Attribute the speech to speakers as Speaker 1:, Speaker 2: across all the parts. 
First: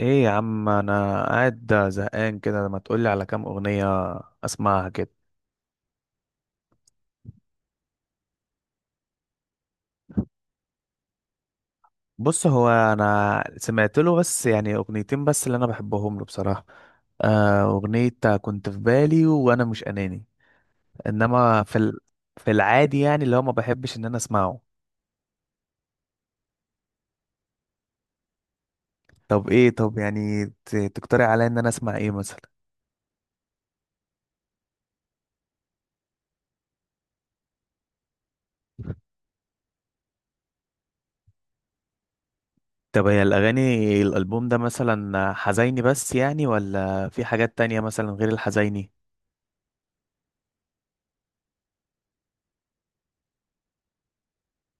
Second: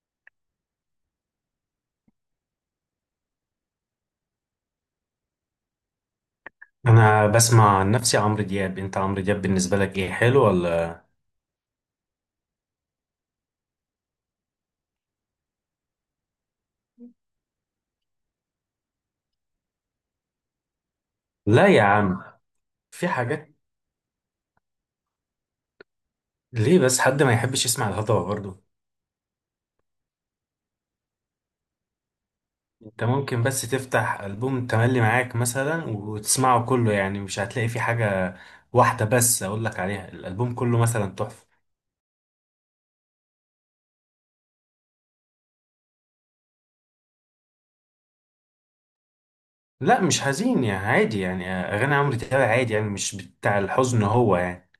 Speaker 1: ايه يا عم، انا قاعد زهقان كده. ما تقولي على كام اغنية اسمعها كده.
Speaker 2: انا بسمع عن نفسي عمرو دياب. انت عمرو دياب بالنسبه لك ايه، حلو ولا؟
Speaker 1: بص، هو انا سمعت له بس يعني اغنيتين بس اللي انا بحبهم له بصراحة. اغنية كنت في بالي وانا مش اناني، انما
Speaker 2: لا يا عم،
Speaker 1: في العادي
Speaker 2: في
Speaker 1: يعني اللي هو
Speaker 2: حاجات.
Speaker 1: ما بحبش ان انا اسمعه.
Speaker 2: ليه بس حد ما يحبش يسمع الهضبه برضه؟
Speaker 1: طب ايه؟ طب يعني تقترح عليا ان انا اسمع ايه مثلا؟
Speaker 2: انت ممكن بس تفتح البوم تملي معاك مثلا وتسمعه كله، يعني مش هتلاقي فيه حاجه واحده بس اقول لك عليها، الالبوم كله مثلا تحفه.
Speaker 1: طب هي الاغاني، الالبوم ده مثلا حزيني بس يعني ولا في حاجات تانية مثلا غير الحزيني؟
Speaker 2: لا، مش حزين يعني، عادي، يعني اغاني عمرو دياب عادي يعني، مش بتاع الحزن هو يعني.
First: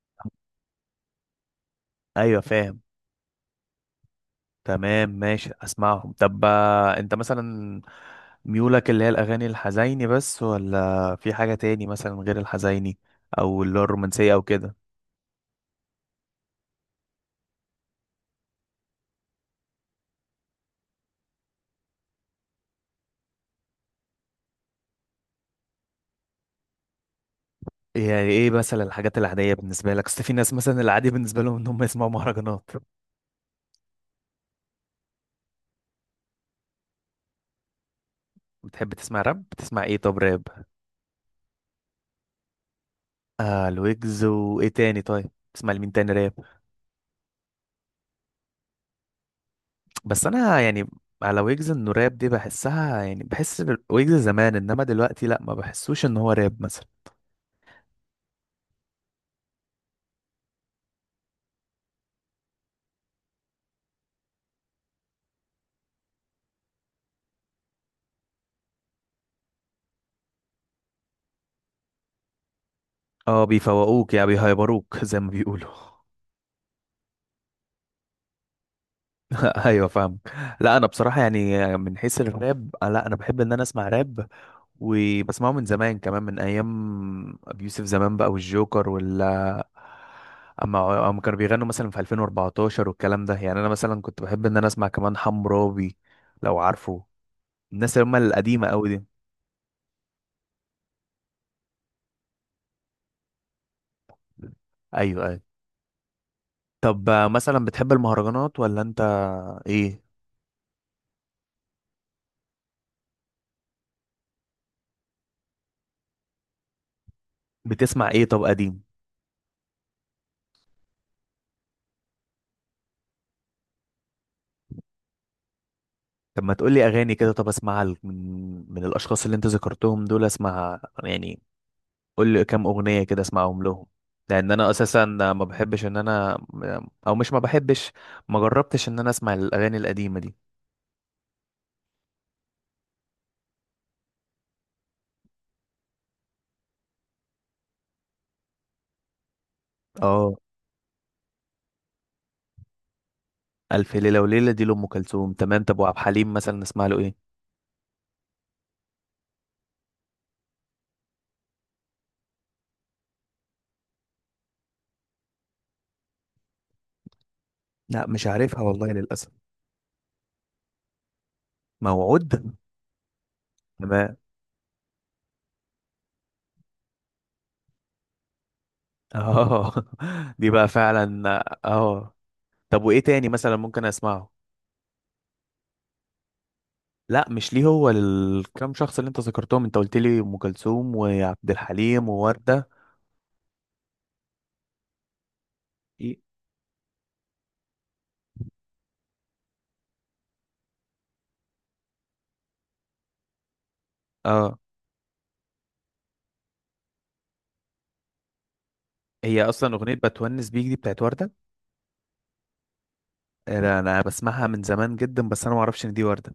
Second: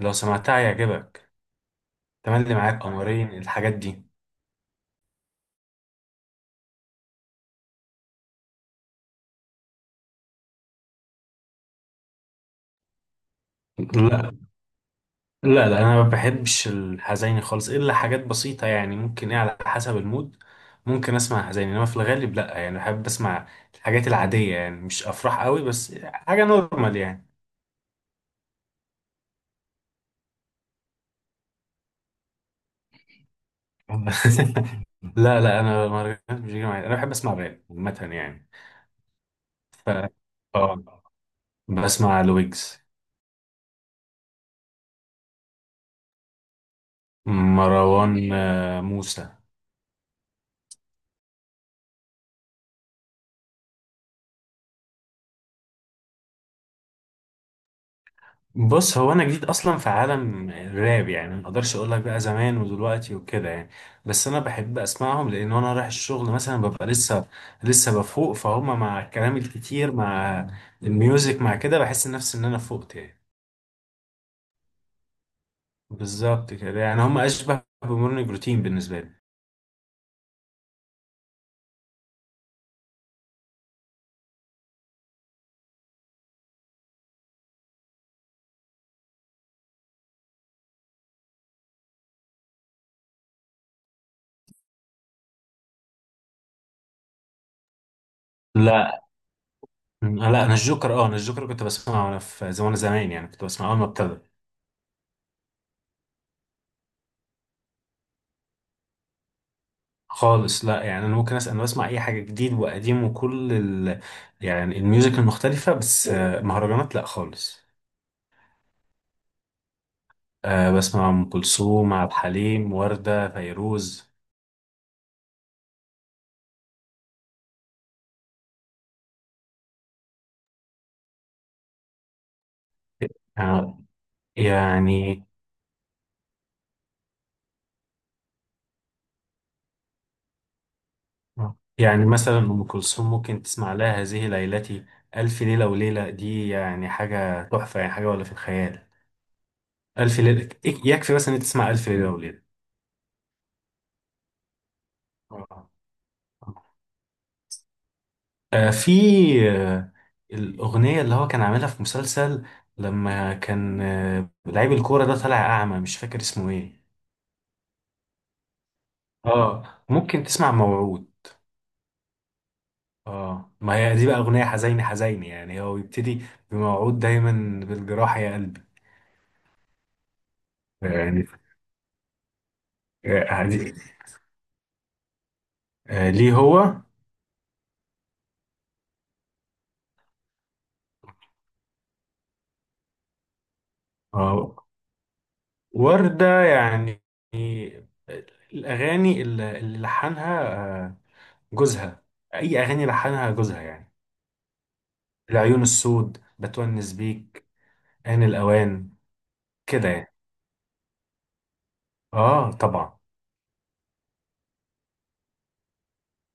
Speaker 2: لو سمعتها هيعجبك.
Speaker 1: ايوه،
Speaker 2: تملي
Speaker 1: فاهم.
Speaker 2: معاك، قمرين، الحاجات دي.
Speaker 1: تمام، ماشي اسمعهم. طب انت مثلا ميولك اللي هي الاغاني الحزيني بس ولا في حاجه تاني مثلا غير الحزيني او اللي هو
Speaker 2: لا
Speaker 1: الرومانسيه او كده؟
Speaker 2: لا لا، انا ما بحبش الحزيني خالص، الا حاجات بسيطه يعني، ممكن، ايه، على حسب المود. ممكن اسمع حزيني انما في الغالب لا يعني. بحب اسمع الحاجات العاديه يعني، مش افراح قوي بس حاجه نورمال يعني.
Speaker 1: يعني ايه مثلا الحاجات العاديه بالنسبه لك؟ اصل في ناس مثلا العادي بالنسبه لهم ان هم يسمعوا مهرجانات.
Speaker 2: لا لا، انا مهرجانات مش بيجي معايا. انا بحب اسمع راب عامه يعني.
Speaker 1: بتحب تسمع راب؟ بتسمع
Speaker 2: ف
Speaker 1: ايه طب راب؟
Speaker 2: اه بسمع لويجز.
Speaker 1: آه الويجز، وايه تاني طيب؟ تسمع لمين تاني راب؟
Speaker 2: مروان موسى.
Speaker 1: بس انا يعني على ويجز، انه راب دي بحسها، يعني بحس ويجز زمان، انما دلوقتي لا، ما بحسوش ان هو راب مثلا.
Speaker 2: بص هو انا جديد اصلا في عالم الراب يعني، ما اقدرش اقول لك بقى زمان ودلوقتي وكده يعني. بس انا بحب اسمعهم، لان وانا رايح الشغل مثلا، ببقى لسه بفوق، فهم مع الكلام الكتير، مع الميوزك، مع كده، بحس نفسي ان انا فقت يعني.
Speaker 1: اه بيفوقوك يعني، بيهيبروك زي ما بيقولوا.
Speaker 2: بالظبط كده يعني، هم اشبه بمورنينج روتين بالنسبه لي.
Speaker 1: ايوه، فاهم. لا انا بصراحه يعني من حيث الراب، لا انا بحب ان انا اسمع راب، وبسمعه من زمان كمان، من ايام ابي يوسف زمان بقى والجوكر ولا. اما كانوا بيغنوا مثلا في 2014 والكلام ده، يعني انا مثلا كنت بحب ان انا اسمع كمان حمرابي، لو عارفه الناس اللي هم القديمه قوي
Speaker 2: لا
Speaker 1: دي.
Speaker 2: لا، انا الجوكر، اه انا الجوكر كنت بسمعه وانا في زمان زمان يعني، كنت بسمعه اول ما ابتدى.
Speaker 1: ايوه، ايوه. طب مثلا بتحب المهرجانات ولا انت، ايه؟
Speaker 2: خالص لا يعني، انا ممكن اسال واسمع اي حاجه جديد وقديم وكل يعني الميوزك المختلفه، بس مهرجانات لا خالص.
Speaker 1: بتسمع ايه طب قديم؟
Speaker 2: بسمع ام كلثوم، عبد الحليم، ورده، فيروز.
Speaker 1: طب ما تقولي اغاني كده، طب اسمعها من الاشخاص اللي انت ذكرتهم دول، اسمعها يعني. قولي كام اغنيه كده اسمعهم
Speaker 2: آه،
Speaker 1: لهم، لان انا اساسا
Speaker 2: يعني
Speaker 1: ما بحبش ان انا، او مش ما بحبش، ما جربتش ان انا اسمع الاغاني القديمه دي.
Speaker 2: يعني مثلا ام كلثوم ممكن تسمع لها هذه ليلتي. الف ليله وليله دي يعني حاجه تحفه، يعني حاجه ولا في الخيال. الف
Speaker 1: اه،
Speaker 2: ليله يكفي بس ان أنت تسمع الف ليله وليله.
Speaker 1: الف ليله وليله دي لام كلثوم، تمام.
Speaker 2: آه.
Speaker 1: طب وعبد الحليم مثلا نسمع له ايه؟
Speaker 2: آه، في آه، الأغنية اللي هو كان عاملها في مسلسل، لما كان لعيب الكورة، ده طالع أعمى، مش فاكر اسمه إيه.
Speaker 1: لا مش عارفها والله للأسف.
Speaker 2: آه، ممكن تسمع موعود.
Speaker 1: موعود،
Speaker 2: آه، ما هي دي
Speaker 1: تمام.
Speaker 2: بقى أغنية حزينة حزينة يعني، هو بيبتدي بموعود دايما بالجراح يا قلبي
Speaker 1: اه. دي بقى
Speaker 2: يعني.
Speaker 1: فعلا، اه. طب وايه تاني
Speaker 2: آه،
Speaker 1: مثلا
Speaker 2: دي-
Speaker 1: ممكن اسمعه؟
Speaker 2: ليه هو؟
Speaker 1: لا مش ليه هو، للكام شخص اللي انت ذكرتهم، انت قلت لي ام كلثوم وعبد الحليم ووردة.
Speaker 2: آه،
Speaker 1: إيه؟
Speaker 2: وردة يعني الأغاني اللي لحنها آه، جوزها. أي أغاني لحنها جوزها يعني،
Speaker 1: اه،
Speaker 2: العيون السود، بتونس بيك، آن الأوان.
Speaker 1: هي اصلا
Speaker 2: كده
Speaker 1: اغنية
Speaker 2: يعني،
Speaker 1: بتونس بيك دي بتاعت وردة؟
Speaker 2: اه طبعا.
Speaker 1: أنا بسمعها من زمان جدا، بس انا ما اعرفش ان دي وردة.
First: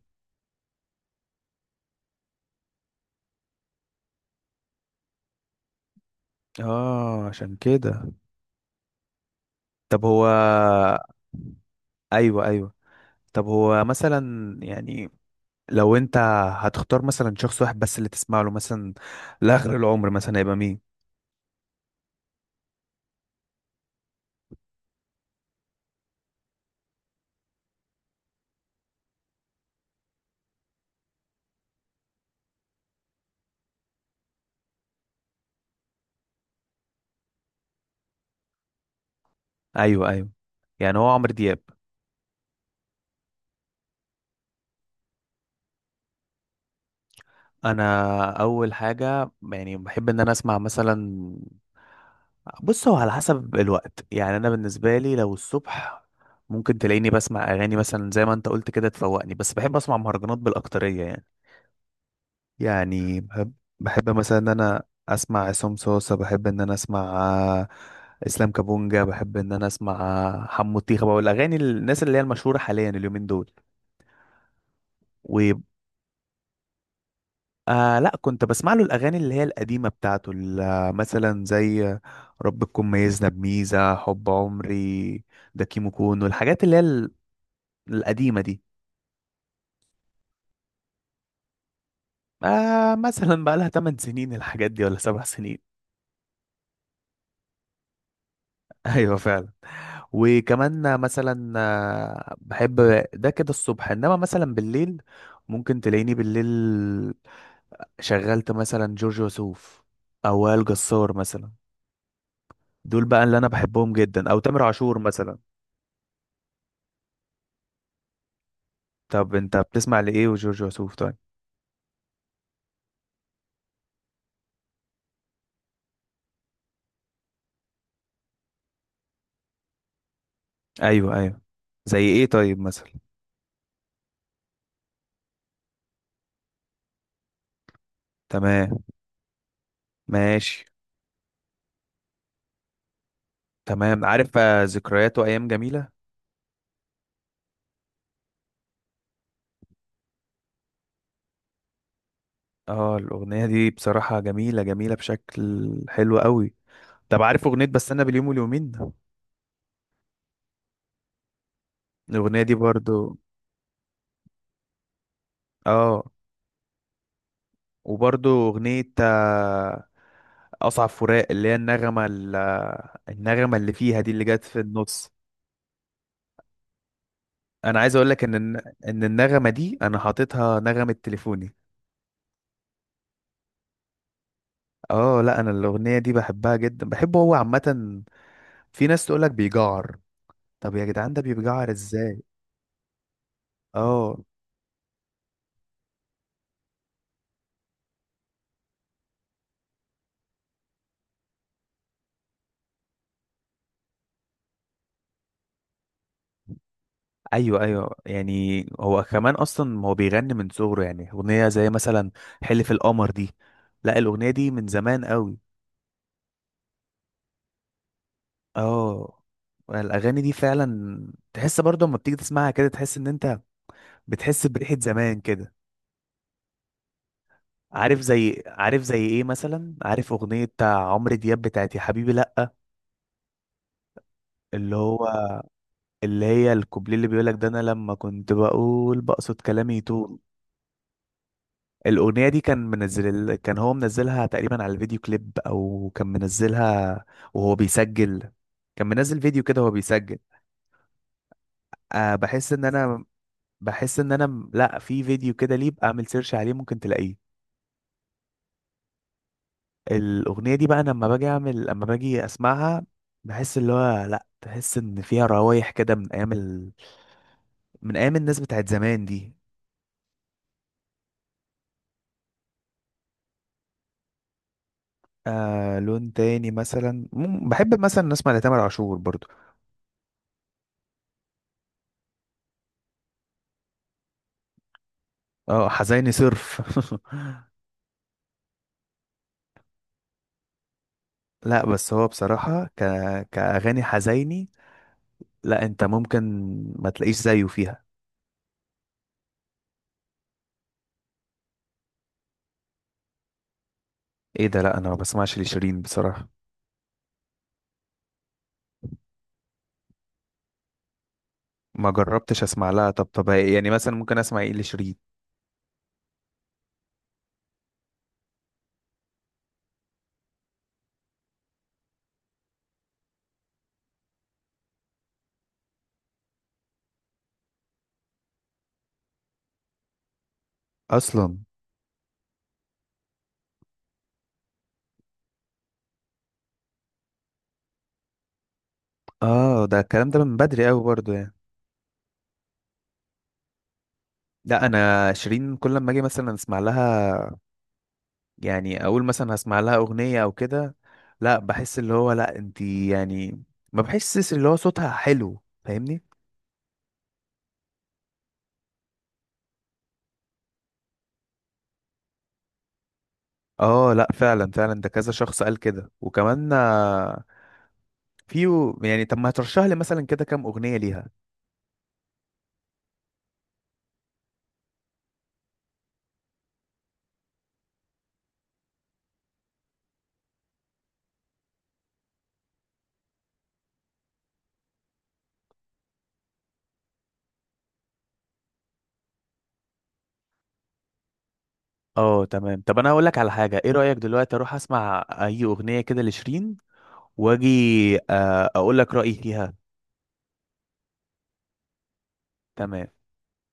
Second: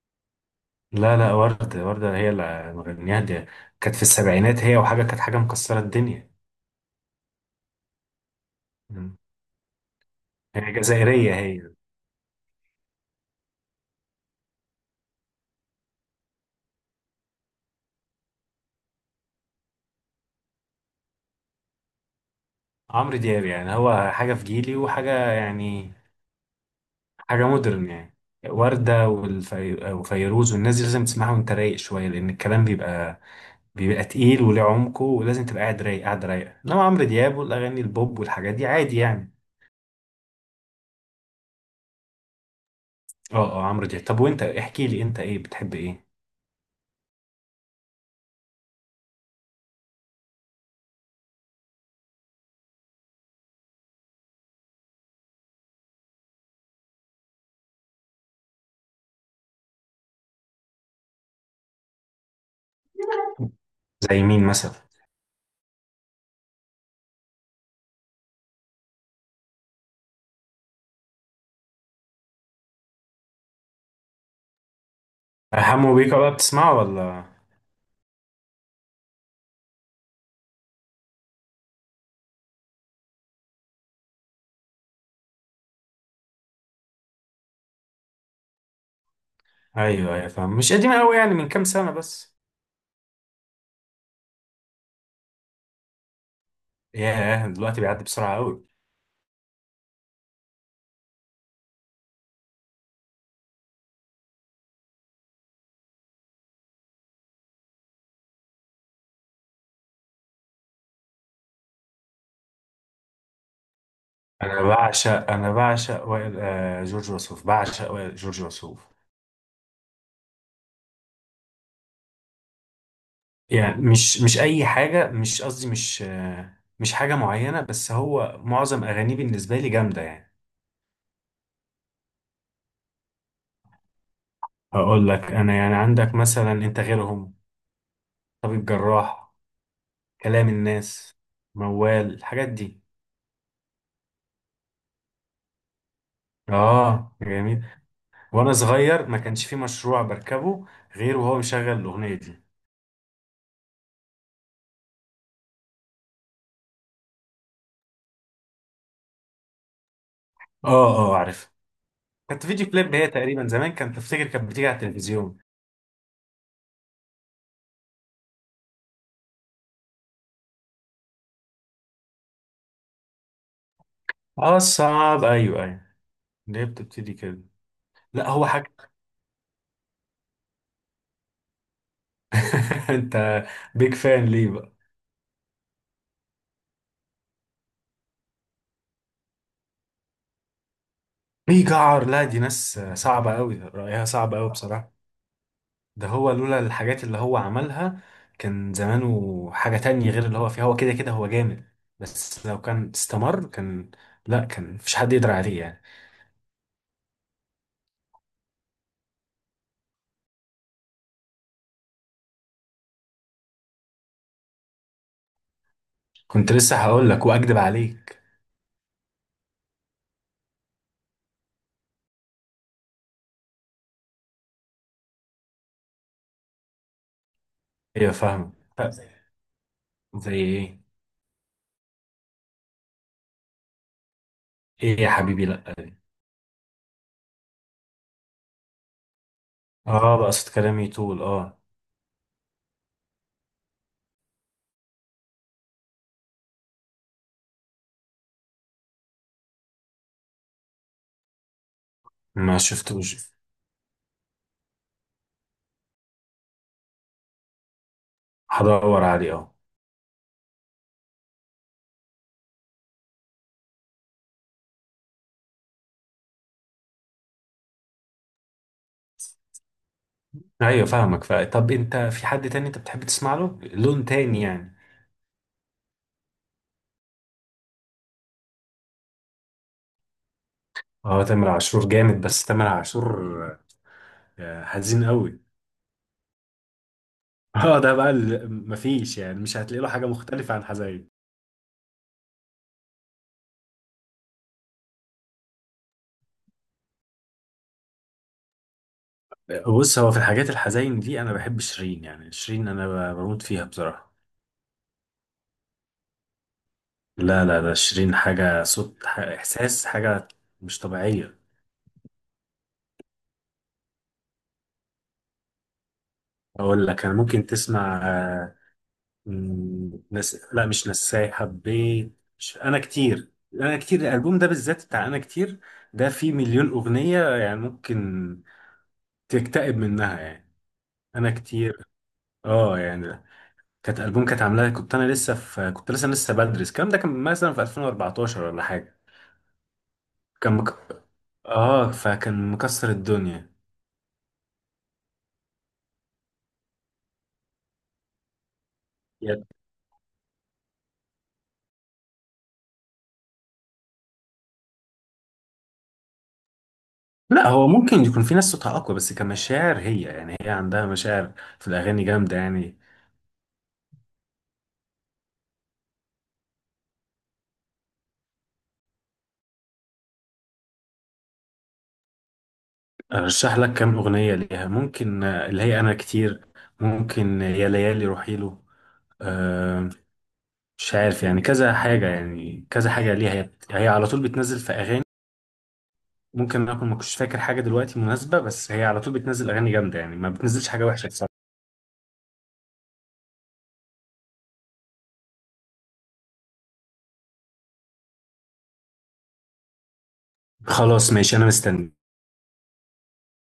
Speaker 2: لا لا، وردة وردة هي اللي مغنياها دي، كانت في السبعينات، هي وحاجة، كانت حاجة مكسرة الدنيا.
Speaker 1: اه، عشان كده.
Speaker 2: مم.
Speaker 1: طب هو.
Speaker 2: هي جزائرية هي.
Speaker 1: ايوه، ايوه. طب هو مثلا يعني لو انت هتختار مثلا شخص واحد بس اللي تسمع له مثلا لاخر العمر مثلا، هيبقى مين؟
Speaker 2: عمرو دياب يعني هو حاجة في جيلي، وحاجة يعني، حاجة مودرن يعني. وردة وفيروز والناس دي لازم تسمعها وانت رايق شوية، لأن الكلام بيبقى تقيل وليه عمقه، ولازم تبقى قاعد رايق، قاعد رايقة. إنما عمرو دياب والأغاني البوب والحاجات دي عادي يعني.
Speaker 1: ايوه، ايوه. يعني هو عمرو دياب.
Speaker 2: اه اه، عمرو دياب. طب وانت احكي لي انت، ايه بتحب، ايه؟
Speaker 1: انا اول حاجه يعني بحب ان انا اسمع مثلا، بص هو على حسب الوقت. يعني انا بالنسبه لي لو الصبح، ممكن تلاقيني بسمع اغاني مثلا زي ما انت قلت كده تفوقني، بس بحب اسمع مهرجانات بالاكتريه يعني. يعني بحب، بحب
Speaker 2: زي
Speaker 1: مثلا
Speaker 2: مين
Speaker 1: ان
Speaker 2: مثلا؟
Speaker 1: انا اسمع عصام صوصه، بحب ان انا اسمع اسلام كابونجا، بحب ان انا اسمع حمو الطيخه بقى، والاغاني الناس اللي هي المشهوره حاليا اليومين دول و...
Speaker 2: حمو بيكا بقى بتسمعه ولا؟
Speaker 1: آه لا، كنت بسمع له الأغاني اللي هي القديمة بتاعته، مثلا زي ربكم ميزنا بميزة، حب عمري، ده كيمو كونو، الحاجات اللي هي القديمة دي.
Speaker 2: ايوه ايوه، فاهم. مش قديم قوي يعني، من كام سنه بس.
Speaker 1: آه مثلا بقى لها 8 سنين الحاجات دي، ولا 7 سنين.
Speaker 2: ياه، دلوقتي بيعدي بسرعه قوي.
Speaker 1: ايوه، فعلا. وكمان مثلا بحب، ده كده الصبح، انما مثلا بالليل ممكن تلاقيني بالليل شغلت مثلا جورج وسوف، او وائل جسار مثلا. دول بقى اللي انا بحبهم جدا، او
Speaker 2: انا
Speaker 1: تامر عاشور
Speaker 2: بعشق
Speaker 1: مثلا.
Speaker 2: انا بعشق وائل، جورج وسوف، بعشق وائل جورج وسوف.
Speaker 1: طب انت بتسمع لايه وجورج وسوف طيب؟
Speaker 2: يعني مش اي حاجه، مش قصدي، مش حاجه معينه، بس هو معظم اغانيه بالنسبه لي جامده يعني.
Speaker 1: ايوه، ايوه. زي ايه طيب مثلا؟
Speaker 2: هقول لك انا يعني، عندك مثلا انت غيرهم، طبيب
Speaker 1: تمام،
Speaker 2: جراح، كلام
Speaker 1: ماشي.
Speaker 2: الناس، موال، الحاجات دي.
Speaker 1: تمام، عارف ذكريات وايام جميله.
Speaker 2: اه جميل. وانا صغير ما كانش في مشروع بركبه غير وهو مشغل الاغنيه دي.
Speaker 1: اه، الاغنيه دي بصراحه جميله، جميله بشكل حلو قوي. طب عارف اغنيه بستنى باليوم واليومين؟
Speaker 2: اه اه، عارف.
Speaker 1: الاغنيه
Speaker 2: كانت
Speaker 1: دي
Speaker 2: فيديو كليب هي
Speaker 1: برضو.
Speaker 2: تقريبا زمان، كانت، تفتكر، كانت بتيجي على التلفزيون.
Speaker 1: اه، وبرضو اغنيه اصعب فراق، اللي هي النغمه النغمه اللي فيها دي، اللي جت
Speaker 2: اه
Speaker 1: في النص.
Speaker 2: الصعب، ايوه ايوه. ليه بتبتدي كده؟
Speaker 1: انا عايز اقول لك
Speaker 2: لا،
Speaker 1: ان
Speaker 2: هو حاجه.
Speaker 1: ان النغمه دي انا حاططها نغمه تليفوني.
Speaker 2: انت بيج فان ليه بقى؟
Speaker 1: اه، لا انا الاغنيه دي بحبها جدا، بحبه هو عامه. في ناس تقولك بيجعر. طب يا جدعان، ده
Speaker 2: في
Speaker 1: بيجعر
Speaker 2: جعر؟ لا،
Speaker 1: ازاي؟
Speaker 2: دي ناس صعبه قوي، رايها
Speaker 1: اه.
Speaker 2: صعب قوي بصراحه. ده هو لولا الحاجات اللي هو عملها، كان زمانه حاجه تانية غير اللي هو فيها. هو كده كده هو جامد، بس لو كان استمر كان، لا كان مفيش حد يقدر عليه يعني.
Speaker 1: ايوه، ايوه. يعني هو كمان اصلا هو بيغني من صغره، يعني اغنيه زي مثلا حلف القمر دي، لا الاغنيه دي من زمان قوي.
Speaker 2: كنت لسه هقول لك واكدب عليك.
Speaker 1: اه الاغاني دي فعلا، تحس برضه لما بتيجي تسمعها كده، تحس ان انت بتحس بريحه زمان كده. عارف
Speaker 2: ايوه
Speaker 1: زي،
Speaker 2: فاهمه.
Speaker 1: عارف
Speaker 2: ف-
Speaker 1: زي ايه مثلا؟ عارف
Speaker 2: زي
Speaker 1: اغنيه
Speaker 2: ايه؟
Speaker 1: بتاع عمرو دياب بتاعت يا حبيبي لا؟ اللي
Speaker 2: ايه
Speaker 1: هو
Speaker 2: يا حبيبي لا دي.
Speaker 1: اللي هي الكوبليه اللي بيقولك ده، انا لما كنت بقول بقصد كلامي
Speaker 2: اه،
Speaker 1: يطول.
Speaker 2: بقصد كلامي طول، اه.
Speaker 1: الاغنيه دي كان هو منزلها تقريبا على الفيديو كليب، او كان منزلها وهو بيسجل، كان منزل فيديو كده وهو بيسجل. أه
Speaker 2: ما
Speaker 1: بحس ان انا،
Speaker 2: شفتوش.
Speaker 1: لا في فيديو كده، ليه بقى اعمل سيرش عليه ممكن تلاقيه.
Speaker 2: هدور عليه، اه.
Speaker 1: الاغنيه دي بقى أنا لما باجي اعمل، لما باجي اسمعها، بحس اللي هو لا، تحس ان فيها روايح كده من ايام الناس بتاعت زمان دي.
Speaker 2: ايوه فاهمك. طب انت في حد تاني انت بتحب تسمع له لون تاني يعني؟
Speaker 1: آه لون تاني مثلا، بحب مثلا نسمع لتامر عاشور برضو.
Speaker 2: اه تامر عاشور جامد، بس تامر عاشور حزين قوي.
Speaker 1: اه حزيني صرف.
Speaker 2: اه، ده بقى مفيش يعني، مش هتلاقي له حاجه مختلفه عن حزين.
Speaker 1: لا بس هو بصراحة كأغاني حزيني، لا انت ممكن ما تلاقيش زيه فيها.
Speaker 2: بص هو في الحاجات الحزين دي انا بحب شيرين يعني، شيرين انا بموت فيها بصراحه.
Speaker 1: ايه ده؟ لا انا ما بسمعش لشيرين بصراحة.
Speaker 2: لا لا، ده شيرين حاجة، صوت، إحساس، حاجة مش طبيعية.
Speaker 1: ما جربتش اسمع لها. طب، طب يعني مثلا ممكن اسمع ايه لشيرين؟
Speaker 2: أقول لك أنا، ممكن تسمع لا، مش نساي حبيت، مش... أنا كتير. أنا كتير، الألبوم ده بالذات بتاع أنا كتير، ده فيه مليون أغنية يعني، ممكن تكتئب منها يعني. أنا
Speaker 1: اصلا
Speaker 2: كتير، أه يعني كانت ألبوم كانت عاملاه، كنت لسه بدرس، الكلام ده كان مثلا في 2014 ولا حاجة.
Speaker 1: اه ده الكلام ده من
Speaker 2: كان
Speaker 1: بدري
Speaker 2: مك...
Speaker 1: قوي برضو يعني.
Speaker 2: أه فكان مكسر الدنيا.
Speaker 1: لا انا شيرين كل ما اجي مثلا اسمع لها، يعني اقول مثلا هسمع لها اغنيه او كده، لا بحس اللي هو لا انتي، يعني ما بحسش اللي هو صوتها حلو فاهمني؟
Speaker 2: لا، هو ممكن يكون في ناس صوتها اقوى، بس كمشاعر هي يعني، هي عندها مشاعر في الاغاني جامده يعني.
Speaker 1: اه لا، فعلا، فعلا. ده كذا شخص قال كده. وكمان في يعني، طب ما هترشح لي مثلا كده كام اغنيه ليها؟
Speaker 2: ارشح لك كام اغنيه ليها؟ ممكن اللي هي انا كتير، ممكن يا ليالي، روحي له. آه، مش عارف يعني، كذا حاجه يعني، كذا حاجه ليها، هي هي على طول بتنزل في اغاني. ممكن اكون ما كنتش فاكر حاجه دلوقتي مناسبه، بس هي على طول بتنزل اغاني جامده يعني، ما بتنزلش حاجه وحشه بصراحه.
Speaker 1: اه تمام. طب انا اقول لك على حاجه، ايه رايك دلوقتي اروح اسمع اي اغنيه كده لشيرين، واجي اقول لك رايي فيها؟
Speaker 2: خلاص ماشي، انا مستني.
Speaker 1: تمام.